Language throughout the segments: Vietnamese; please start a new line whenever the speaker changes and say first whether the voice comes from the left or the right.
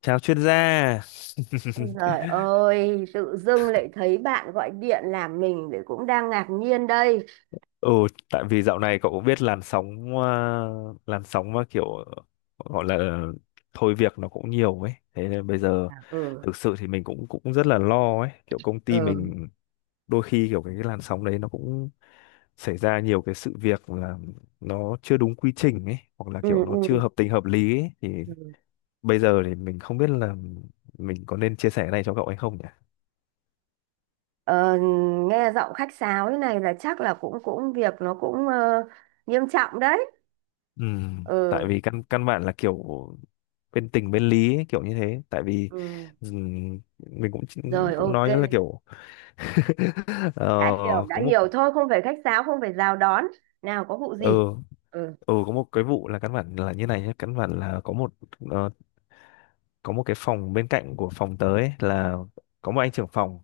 left: Chào chuyên gia.
right: Ôi Trời ơi, tự dưng lại thấy bạn gọi điện làm mình để cũng đang ngạc nhiên đây.
left: Ừ, tại vì dạo này cậu cũng biết làn sóng mà kiểu gọi là thôi việc nó cũng nhiều ấy. Thế nên bây giờ
right: Ừ.
left: thực sự thì mình cũng cũng rất là lo ấy, kiểu công ty
right: Ừ.
left: mình đôi khi kiểu cái làn sóng đấy nó cũng xảy ra nhiều cái sự việc là nó chưa đúng quy trình ấy hoặc là kiểu
right: Ừ.
left: nó chưa
right: Ừ.
left: hợp tình hợp lý ấy. Thì
right: Ừ.
left: bây giờ thì mình không biết là mình có nên chia sẻ cái này cho cậu hay không nhỉ?
right: Ờ, Nghe giọng khách sáo thế này là chắc là cũng cũng việc nó cũng nghiêm trọng đấy.
left: Ừ, tại
right: Ừ.
left: vì căn căn bản là kiểu bên tình bên lý ấy, kiểu như thế, tại vì
right: Ừ,
left: mình cũng
right: rồi
left: cũng
right: ok,
left: nói là kiểu ờ,
right: đã
left: có một
right: hiểu thôi, không phải khách sáo, không phải chào đón. Nào có vụ
left: ờ
right: gì? Ừ.
left: có một cái vụ là căn bản là như này nhé, căn bản là có một, ờ, có một cái phòng bên cạnh của phòng tớ ấy, là có một anh trưởng phòng.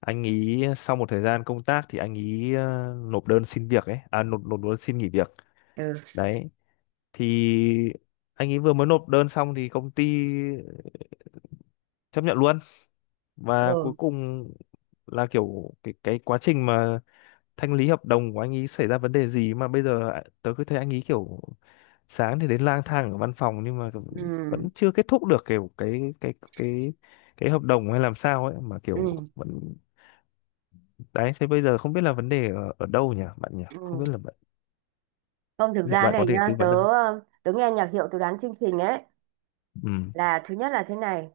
left: Anh ý sau một thời gian công tác thì anh ý nộp đơn xin nghỉ việc.
right: Ừ.
left: Đấy, thì anh ấy vừa mới nộp đơn xong thì công ty chấp nhận luôn, và cuối
right: Ừ.
left: cùng là kiểu cái quá trình mà thanh lý hợp đồng của anh ấy xảy ra vấn đề gì mà bây giờ ạ, tớ cứ thấy anh ấy kiểu sáng thì đến lang thang ở văn phòng nhưng mà
right: Ừ.
left: vẫn chưa kết thúc được kiểu cái hợp đồng hay làm sao ấy mà kiểu
right: Ừ.
left: vẫn. Đấy, thế bây giờ không biết là vấn đề ở đâu nhỉ bạn nhỉ,
right: Ừ.
left: không biết là bạn,
right: Không, thực
left: liệu
right: ra
left: bạn có
right: này
left: thể tư
right: nhá, tớ
left: vấn được không?
right: ờ, tớ nghe nhạc hiệu tớ đoán chương trình ấy,
left: Ừ,
right: là thứ nhất là thế này,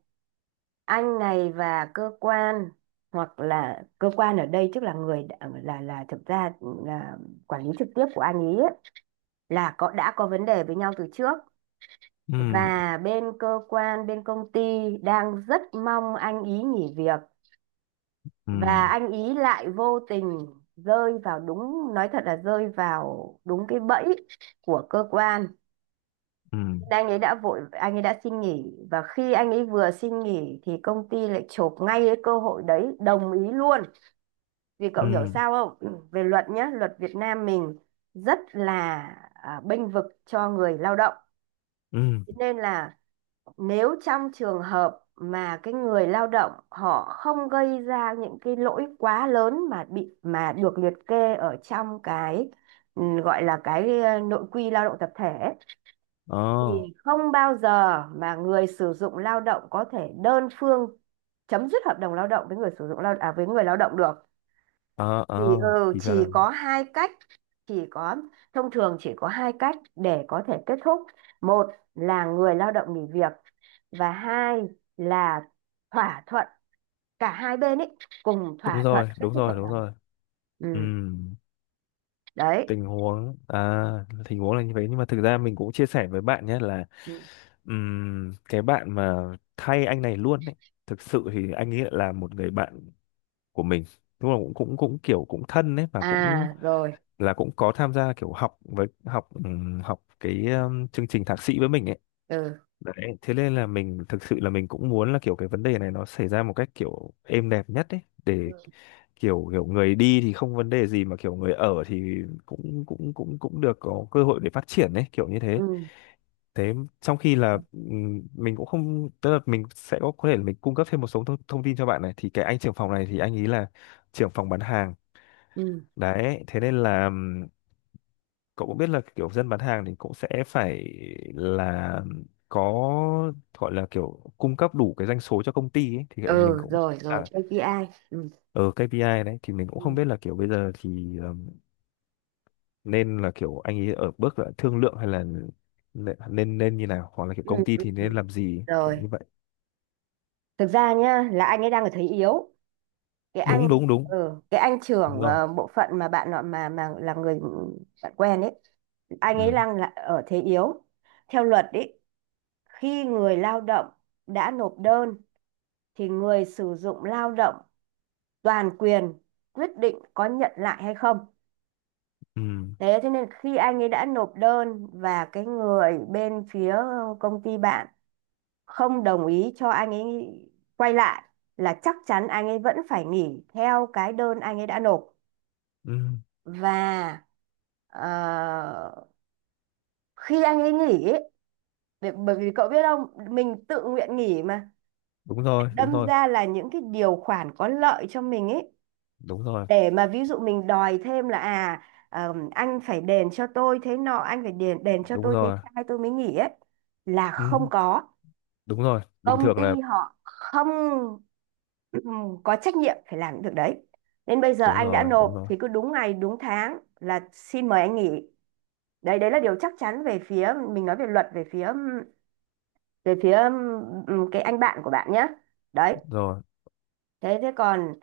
right: anh này và cơ quan, hoặc là cơ quan ở đây tức là là thực ra là quản lý trực tiếp của anh ý ấy, là có đã có vấn đề với nhau từ trước,
left: ừ,
right: và bên cơ quan bên công ty đang rất mong anh ý nghỉ việc,
left: ừ,
right: và anh ý lại vô tình rơi vào đúng, nói thật là rơi vào đúng cái bẫy của cơ quan.
left: ừ,
right: Anh ấy đã vội, anh ấy đã xin nghỉ, và khi anh ấy vừa xin nghỉ thì công ty lại chộp ngay cái cơ hội đấy, đồng ý luôn. Vì cậu
left: ừ,
right: hiểu sao không? Ừ. Về luật nhá, luật Việt Nam mình rất là bênh vực cho người lao động.
left: ừ.
right: Thế nên là nếu trong trường hợp mà cái người lao động họ không gây ra những cái lỗi quá lớn mà bị mà được liệt kê ở trong cái gọi là cái nội quy lao động tập thể ấy,
left: Ờ,
right: thì không bao giờ mà người sử dụng lao động có thể đơn phương chấm dứt hợp đồng lao động với người sử dụng lao à với người lao động được.
left: ờ, ờ.
right: Thì
left: Thì ra
right: chỉ
left: là
right: có hai cách, chỉ có, thông thường chỉ có hai cách để có thể kết thúc: một là người lao động nghỉ việc, và hai là thỏa thuận, cả hai bên ấy cùng
left: đúng
right: thỏa thuận
left: rồi,
right: kết
left: đúng
right: thúc
left: rồi,
right: hợp
left: đúng
right: đồng.
left: rồi. Ừ,
right: Ừ, đấy.
left: tình huống à tình huống là như vậy, nhưng mà thực ra mình cũng chia sẻ với bạn nhé, là
right: Ừ.
left: cái bạn mà thay anh này luôn ấy, thực sự thì anh ấy là một người bạn của mình, đúng là cũng cũng cũng kiểu cũng thân ấy, và cũng
right: À rồi.
left: là cũng có tham gia kiểu học với học học cái chương trình thạc sĩ với mình ấy.
right: Ừ.
left: Đấy, thế nên là mình thực sự là mình cũng muốn là kiểu cái vấn đề này nó xảy ra một cách kiểu êm đẹp nhất ấy, để kiểu kiểu người đi thì không vấn đề gì, mà kiểu người ở thì cũng cũng cũng cũng được có cơ hội để phát triển ấy kiểu như thế.
right: Ừ.
left: Thế, trong khi là mình cũng không, tức là mình sẽ có thể là mình cung cấp thêm một số thông tin cho bạn này, thì cái anh trưởng phòng này thì anh ý là trưởng phòng bán hàng.
right: Ừ.
left: Đấy, thế nên là cậu cũng biết là kiểu dân bán hàng thì cũng sẽ phải là có, gọi là kiểu cung cấp đủ cái doanh số cho công ty ấy, thì mình
right: Ừ.
left: cũng
right: Rồi rồi
left: à,
right: KPI. Ừ.
left: ở KPI. Đấy, thì mình cũng không
right: Ừ.
left: biết là kiểu bây giờ thì nên là kiểu anh ấy ở bước là thương lượng hay là nên nên nên như nào, hoặc là kiểu
right: Ừ.
left: công ty
right: Ừ,
left: thì
right: ừ.
left: nên làm gì kiểu
right: Rồi,
left: như vậy.
right: thực ra nhá là anh ấy đang ở thế yếu, cái anh,
left: Đúng, đúng, đúng,
right: ừ, cái anh
left: đúng
right: trưởng
left: rồi.
right: bộ phận mà bạn nọ mà là người bạn quen ấy, anh ấy
left: Ừ,
right: đang là ở thế yếu theo luật ấy. Khi người lao động đã nộp đơn thì người sử dụng lao động toàn quyền quyết định có nhận lại hay không.
left: ừ,
right: Thế thế nên khi anh ấy đã nộp đơn và cái người bên phía công ty bạn không đồng ý cho anh ấy quay lại, là chắc chắn anh ấy vẫn phải nghỉ theo cái đơn anh ấy đã nộp.
left: ừ.
right: Và ờ, khi anh ấy nghỉ ấy, để, bởi vì cậu biết không, mình tự nguyện nghỉ mà,
left: Đúng rồi, đúng
right: đâm
left: rồi,
right: ra là những cái điều khoản có lợi cho mình ấy,
left: đúng rồi,
right: để mà ví dụ mình đòi thêm là anh phải đền cho tôi thế nọ, anh phải đền đền cho
left: đúng
right: tôi thế
left: rồi.
right: trai tôi mới nghỉ ấy, là
left: Ừ,
right: không có.
left: đúng rồi, bình
right: Công
left: thường
right: ty
left: là
right: họ không có trách nhiệm phải làm những việc đấy, nên bây giờ
left: đúng
right: anh đã
left: rồi, đúng
right: nộp
left: rồi,
right: thì cứ đúng ngày đúng tháng là xin mời anh nghỉ. Đấy, đấy là điều chắc chắn về phía mình, nói về luật, về phía cái anh bạn của bạn nhé. Đấy.
left: rồi.
right: Thế thế còn,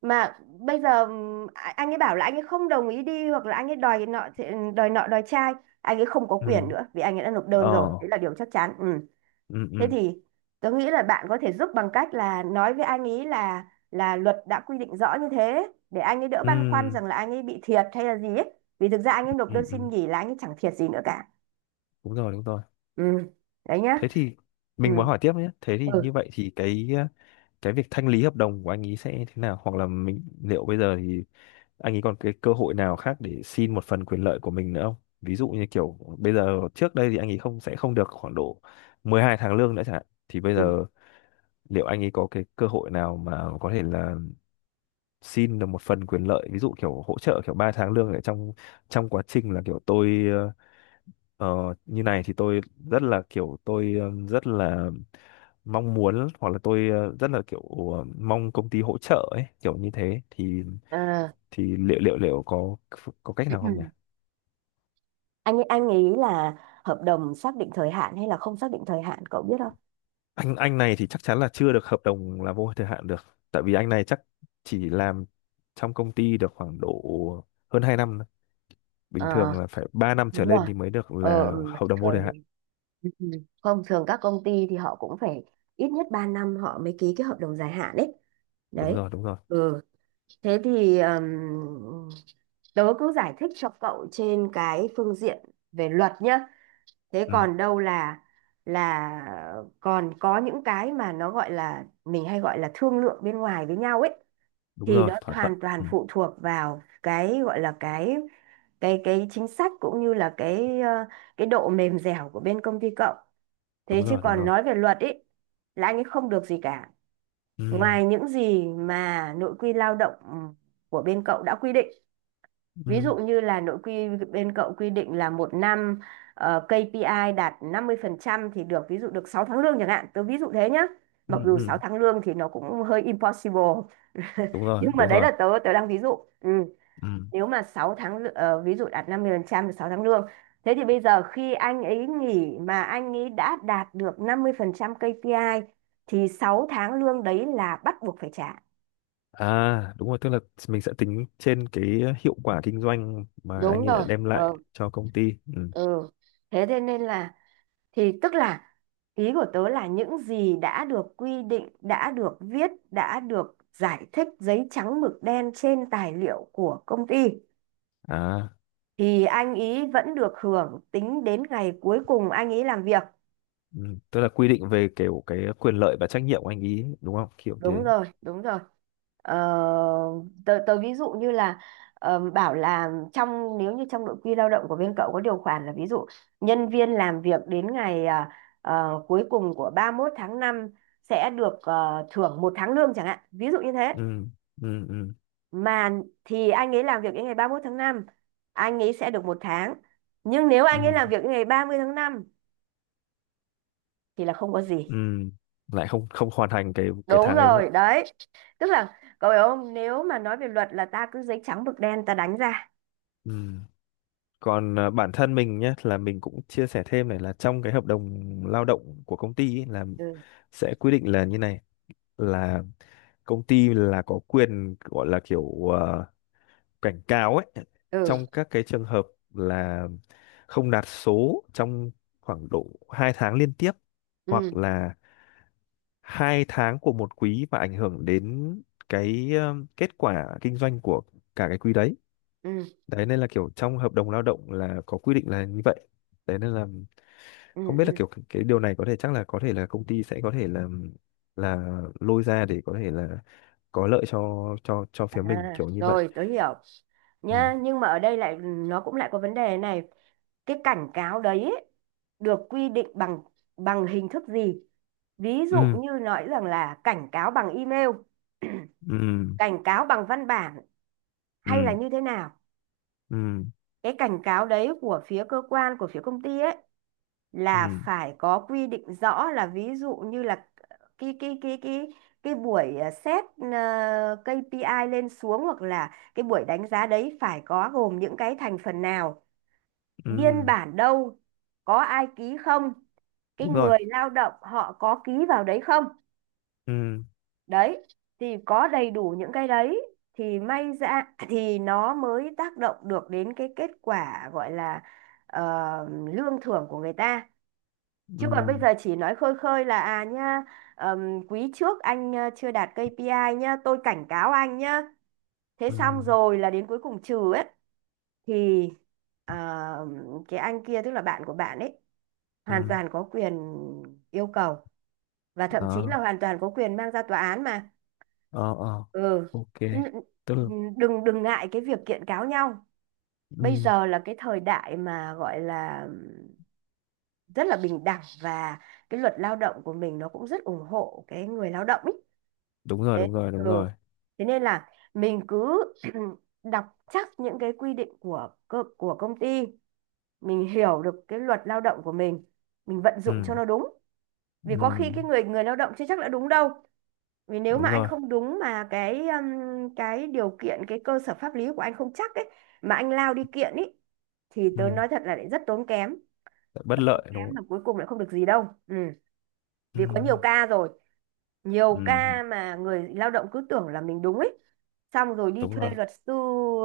right: mà bây giờ anh ấy bảo là anh ấy không đồng ý đi, hoặc là anh ấy đòi nọ đòi nọ đòi trai, anh ấy không có
left: Ừ,
right: quyền nữa vì anh ấy đã nộp
left: ờ,
right: đơn rồi. Đấy là điều chắc chắn. Ừ.
left: ừ,
right: Thế
left: ừ,
right: thì tớ nghĩ là bạn có thể giúp bằng cách là nói với anh ấy là luật đã quy định rõ như thế, để anh ấy đỡ băn khoăn
left: ừ,
right: rằng là anh ấy bị thiệt hay là gì ấy, vì thực ra anh ấy nộp đơn
left: ừ, ừ.
right: xin nghỉ là anh ấy chẳng thiệt gì nữa cả.
left: Đúng rồi, đúng rồi.
right: Ừ, đấy nhá.
left: Thế thì
right: Ừ.
left: mình muốn hỏi tiếp nhé. Thế thì như
right: Ừ.
left: vậy thì cái việc thanh lý hợp đồng của anh ý sẽ thế nào, hoặc là mình liệu bây giờ thì anh ấy còn cái cơ hội nào khác để xin một phần quyền lợi của mình nữa không, ví dụ như kiểu bây giờ trước đây thì anh ấy không sẽ không được khoảng độ 12 tháng lương nữa chẳng hạn, thì bây
right: Ừ.
left: giờ liệu anh ấy có cái cơ hội nào mà có thể là xin được một phần quyền lợi, ví dụ kiểu hỗ trợ kiểu 3 tháng lương ở trong trong quá trình là kiểu tôi, Ờ, như này thì tôi rất là kiểu tôi, rất là mong muốn, hoặc là tôi, rất là kiểu mong công ty hỗ trợ ấy kiểu như thế, thì
right: À.
left: liệu liệu liệu có cách nào không nhỉ?
right: Anh nghĩ là hợp đồng xác định thời hạn hay là không xác định thời hạn, cậu biết không?
left: Anh này thì chắc chắn là chưa được hợp đồng là vô thời hạn được, tại vì anh này chắc chỉ làm trong công ty được khoảng độ hơn 2 năm thôi. Bình
right: ờ
left: thường là phải 3 năm trở
right: Đúng
left: lên
right: rồi.
left: thì mới được là
right: Ừ,
left: hợp đồng vô
right: thường
left: thời
right: thì,
left: hạn.
right: ừ, ừ, không, thường các công ty thì họ cũng phải ít nhất 3 năm họ mới ký cái hợp đồng dài hạn đấy.
left: Đúng
right: Đấy.
left: rồi, đúng rồi.
right: Ừ, thế thì tớ cứ giải thích cho cậu trên cái phương diện về luật nhá. Thế
left: Ừ,
right: còn đâu là còn có những cái mà nó gọi là mình hay gọi là thương lượng bên ngoài với nhau ấy,
left: đúng
right: thì
left: rồi,
right: nó
left: thỏa thuận.
right: hoàn toàn
left: Ừ,
right: phụ thuộc vào cái gọi là cái chính sách cũng như là cái cái độ mềm dẻo của bên công ty cậu. Thế
left: đúng
right: chứ
left: rồi, đúng
right: còn
left: rồi.
right: nói về luật ấy là anh ấy không được gì cả,
left: Ừ,
right: ngoài những gì mà nội quy lao động của bên cậu đã quy định. Ví
left: ừ,
right: dụ như là nội quy bên cậu quy định là một năm, KPI đạt 50% thì được, ví dụ được 6 tháng lương chẳng hạn. Tớ ví dụ thế nhá.
left: ừ.
right: Mặc dù
left: Ừ.
right: 6 tháng lương thì nó cũng hơi impossible,
left: Đúng rồi,
right: nhưng mà
left: đúng
right: đấy
left: rồi.
right: là tớ tớ đang ví dụ. Ừ.
left: Ừ.
right: Nếu mà 6 tháng lư- ờ, ví dụ đạt 50% là 6 tháng lương. Thế thì bây giờ khi anh ấy nghỉ mà anh ấy đã đạt được 50% KPI thì 6 tháng lương đấy là bắt buộc phải trả.
left: À, đúng rồi, tức là mình sẽ tính trên cái hiệu quả kinh doanh mà
right: Đúng
left: anh ấy đã
right: rồi.
left: đem
right: Ờ,
left: lại cho công ty. Ừ.
right: ừ. Thế thế nên là, thì tức là, ý của tớ là những gì đã được quy định, đã được viết, đã được giải thích giấy trắng mực đen trên tài liệu của công ty
left: À,
right: thì anh ý vẫn được hưởng tính đến ngày cuối cùng anh ý làm việc.
left: ừ. Tức là quy định về kiểu cái quyền lợi và trách nhiệm của anh ý đúng không, kiểu
right: Đúng
left: thế.
right: rồi. Đúng rồi. Ờ, tớ ví dụ như là bảo là, nếu như trong nội quy lao động của bên cậu có điều khoản là, ví dụ nhân viên làm việc đến ngày cuối cùng của 31 tháng 5 sẽ được thưởng một tháng lương chẳng hạn, ví dụ như thế.
left: Ừ. Ừ. Ừ.
right: Mà thì anh ấy làm việc đến ngày 31 tháng 5 anh ấy sẽ được một tháng, nhưng nếu
left: Ừ.
right: anh ấy làm việc đến ngày 30 tháng 5 thì là không có gì.
left: Ừ. Lại không không hoàn thành cái
right: Đúng
left: tháng đấy đúng
right: rồi,
left: không ạ?
right: đấy, tức là cậu hiểu không, nếu mà nói về luật là ta cứ giấy trắng mực đen ta đánh ra.
left: Ừ. Còn à, bản thân mình nhé, là mình cũng chia sẻ thêm này, là trong cái hợp đồng lao động của công ty ý, là
right: Ừ.
left: sẽ quy định là như này, là công ty là có quyền gọi là kiểu cảnh cáo ấy
right: Ừ.
left: trong các cái trường hợp là không đạt số trong khoảng độ 2 tháng liên tiếp,
right: Ừ.
left: hoặc là 2 tháng của một quý và ảnh hưởng đến cái kết quả kinh doanh của cả cái quý đấy.
right: Ừ.
left: Đấy nên là kiểu trong hợp đồng lao động là có quy định là như vậy. Đấy nên là
right: Ừ.
left: không biết là
right: Ừ.
left: kiểu cái điều này có thể chắc là có thể là công ty sẽ có thể là là lôi ra để có thể là có lợi cho
right: À
left: phía mình kiểu như vậy.
right: rồi tớ hiểu
left: Ừ,
right: nhá, nhưng mà ở đây lại nó cũng lại có vấn đề này: cái cảnh cáo đấy ấy, được quy định bằng bằng hình thức gì? Ví dụ
left: ừ,
right: như nói rằng là cảnh cáo bằng email,
left: ừ,
right: cảnh cáo bằng văn bản, hay là
left: ừ,
right: như thế nào.
left: ừ,
right: Cái cảnh cáo đấy của phía cơ quan, của phía công ty ấy, là
left: ừ,
right: phải có quy định rõ, là ví dụ như là cái cái buổi xét, à, i lên xuống, hoặc là cái buổi đánh giá đấy phải có gồm những cái thành phần nào, biên
left: ừ,
right: bản đâu, có ai ký không, cái
left: đúng rồi.
right: người lao động họ có ký vào đấy không?
left: Ừ,
right: Đấy, thì có đầy đủ những cái đấy thì may ra, thì nó mới tác động được đến cái kết quả gọi là ờ, lương thưởng của người ta. Chứ còn bây
left: ừ,
right: giờ chỉ nói khơi khơi là, nha, quý trước anh chưa đạt KPI nhá, tôi cảnh cáo anh nhá. Thế
left: ừ,
right: xong rồi là đến cuối cùng trừ ấy, thì ờ, cái anh kia tức là bạn của bạn ấy hoàn
left: ừ.
right: toàn có quyền yêu cầu, và thậm chí là
left: Đó.
right: hoàn toàn có quyền mang ra tòa án mà.
left: Ờ, ờ,
right: Ừ.
left: ok,
right: N-
left: tức là.
right: Đừng đừng ngại cái việc kiện cáo nhau.
left: Ừ,
right: Bây giờ là cái thời đại mà gọi là rất là bình đẳng, và cái luật lao động của mình nó cũng rất ủng hộ cái người lao động ý.
left: đúng rồi,
right: Thế,
left: đúng rồi, đúng rồi.
right: ừ. Thế nên là mình cứ đọc chắc những cái quy định của của công ty, mình hiểu được cái luật lao động của mình vận dụng
left: Ừ,
right: cho nó đúng. Vì
left: ừ,
right: có khi cái người người lao động chưa chắc đã đúng đâu. Vì nếu mà
left: đúng
right: anh
left: rồi.
right: không đúng, mà cái điều kiện, cái cơ sở pháp lý của anh không chắc ấy, mà anh lao đi kiện ấy, thì
left: Ừ,
right: tớ nói thật là lại rất tốn kém,
left: bất
right: rất
left: lợi
right: tốn
left: đúng
right: kém,
left: không?
right: là cuối cùng lại không được gì đâu. Ừ.
left: Ừ,
right: Vì có nhiều ca rồi, nhiều
left: ừ,
right: ca mà người lao động cứ tưởng là mình đúng ấy, xong rồi đi
left: đúng
right: thuê
left: rồi.
right: luật sư.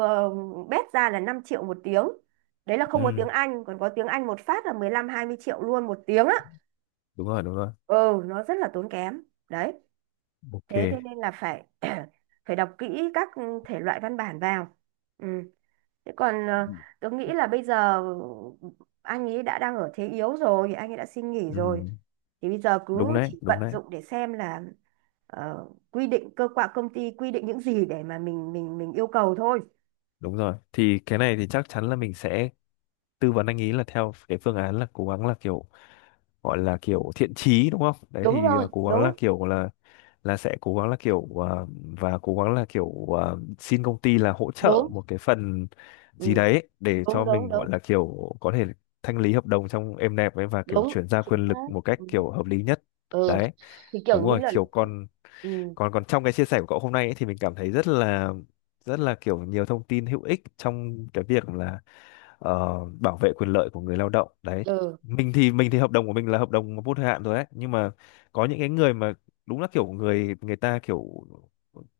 right: ờ, Bét ra là 5 triệu một tiếng. Đấy là không có
left: Ừ,
right: tiếng Anh, còn có tiếng Anh một phát là 15-20 triệu luôn một tiếng á.
left: đúng rồi, đúng rồi.
right: Ừ, nó rất là tốn kém. Đấy.
left: Ok.
right: Thế thế nên là phải phải đọc kỹ các thể loại văn bản vào. Ừ. Thế còn tớ nghĩ là bây giờ anh ấy đã đang ở thế yếu rồi, anh ấy đã xin nghỉ
left: Ừ,
right: rồi. Thì bây giờ
left: đúng
right: cứ
left: đấy,
right: chỉ
left: đúng
right: vận
left: đấy,
right: dụng để xem là quy định cơ quan, công ty quy định những gì để mà mình yêu cầu thôi.
left: đúng rồi. Thì cái này thì chắc chắn là mình sẽ tư vấn anh ý là theo cái phương án là cố gắng là kiểu, gọi là kiểu thiện chí đúng không? Đấy
right: Đúng
left: thì à,
right: rồi.
left: cố gắng
right: Đúng.
left: là kiểu là sẽ cố gắng là kiểu à, và cố gắng là kiểu à, xin công ty là hỗ trợ
right: Đúng.
left: một cái phần
right: Ừ.
left: gì đấy để
right: Đúng.
left: cho
right: Đúng.
left: mình gọi
right: Đúng.
left: là kiểu có thể thanh lý hợp đồng trong êm đẹp ấy, và kiểu
right: Đúng
left: chuyển giao quyền
right: chính xác.
left: lực một cách
right: Ừ.
left: kiểu hợp lý nhất.
right: Ừ,
left: Đấy,
right: thì
left: đúng
right: kiểu như
left: rồi,
right: là.
left: kiểu còn
right: Ừ.
left: còn còn trong cái chia sẻ của cậu hôm nay ấy, thì mình cảm thấy rất là kiểu nhiều thông tin hữu ích trong cái việc là ờ, bảo vệ quyền lợi của người lao động đấy.
right: Ừ.
left: Mình thì hợp đồng của mình là hợp đồng vô thời hạn rồi đấy, nhưng mà có những cái người mà đúng là kiểu người người ta kiểu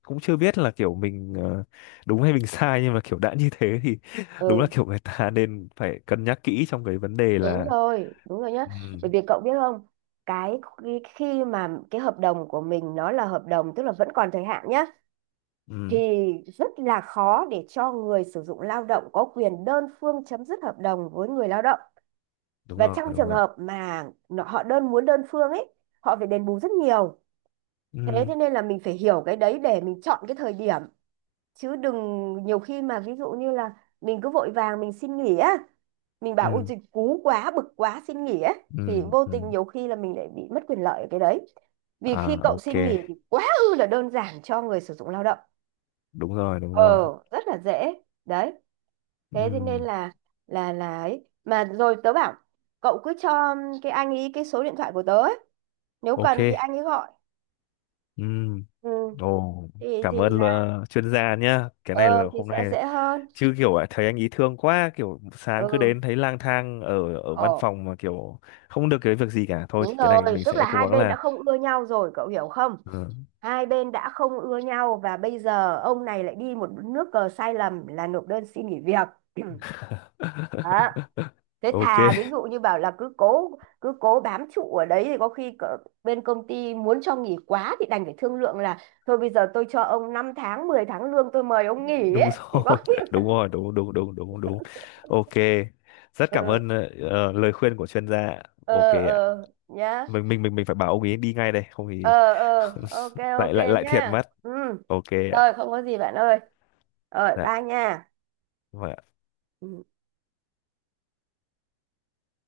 left: cũng chưa biết là kiểu mình, đúng hay mình sai, nhưng mà kiểu đã như thế thì đúng là
right: Ừ.
left: kiểu người ta nên phải cân nhắc kỹ trong cái vấn đề
right: Đúng
left: là.
right: rồi, đúng rồi nhá.
left: Ừ,
right: Bởi vì cậu biết không, cái khi khi mà cái hợp đồng của mình nó là hợp đồng tức là vẫn còn thời hạn nhá, thì
left: ừ,
right: rất là khó để cho người sử dụng lao động có quyền đơn phương chấm dứt hợp đồng với người lao động.
left: đúng
right: Và
left: rồi,
right: trong
left: đúng
right: trường
left: rồi.
right: hợp mà họ đơn muốn đơn phương ấy, họ phải đền bù rất nhiều. thế
left: Ừ,
right: thế nên là mình phải hiểu cái đấy để mình chọn cái thời điểm, chứ đừng, nhiều khi mà ví dụ như là mình cứ vội vàng mình xin nghỉ á, mình bảo ôi
left: ừ,
right: dịch cú quá, bực quá, xin nghỉ á, thì
left: ừ,
right: vô
left: ừ.
right: tình nhiều khi là mình lại bị mất quyền lợi ở cái đấy. Vì khi
left: À,
right: cậu
left: ok,
right: xin nghỉ thì quá ư là đơn giản cho người sử dụng lao động.
left: đúng rồi, đúng
right: ờ
left: rồi.
right: Rất là dễ. Đấy. Thế thế nên
left: Ừm,
right: là, là ấy mà, rồi tớ bảo cậu cứ cho cái anh ấy cái số điện thoại của tớ ấy. Nếu
left: ok.
right: cần thì anh ấy gọi.
left: Ừm,
right: Ừ.
left: ồ,
right: thì
left: cảm
right: thì
left: ơn
right: là
left: chuyên gia nhá, cái này là
right: ờ thì
left: hôm
right: sẽ
left: nay
right: dễ hơn.
left: chứ kiểu à, thấy anh ý thương quá kiểu sáng cứ
right: Ừ.
left: đến thấy lang thang ở ở văn
right: Ờ.
left: phòng mà kiểu không được cái việc gì cả thôi, thì
right: Đúng
left: cái này
right: rồi,
left: mình
right: tức là
left: sẽ cố
right: hai
left: gắng
right: bên đã
left: là.
right: không ưa nhau rồi, cậu hiểu không?
left: Ừ.
right: Hai bên đã không ưa nhau và bây giờ ông này lại đi một nước cờ sai lầm là nộp đơn xin nghỉ việc. Đó. Thế
left: Ok,
right: thà ví dụ như bảo là cứ cố, cứ cố bám trụ ở đấy thì có khi bên công ty muốn cho nghỉ quá thì đành phải thương lượng là, thôi bây giờ tôi cho ông 5 tháng 10 tháng lương, tôi mời ông nghỉ
left: đúng
right: ấy. Thì có
left: rồi.
right: khi
left: Đúng rồi, đúng, đúng, đúng, đúng, đúng. Ok, rất cảm
right: ừ,
left: ơn lời khuyên của chuyên gia. Ok
right: ờ
left: ạ.
right: ờ nhá.
left: Mình phải bảo ông ấy đi ngay đây không thì
right: Ờ ờ ok
left: lại
right: ok
left: lại lại thiệt
right: nha.
left: mất.
right: Ừ,
left: Ok ạ.
right: rồi, không có gì bạn ơi, rồi
left: Dạ.
right: ba nha.
left: Không phải
right: Ừ.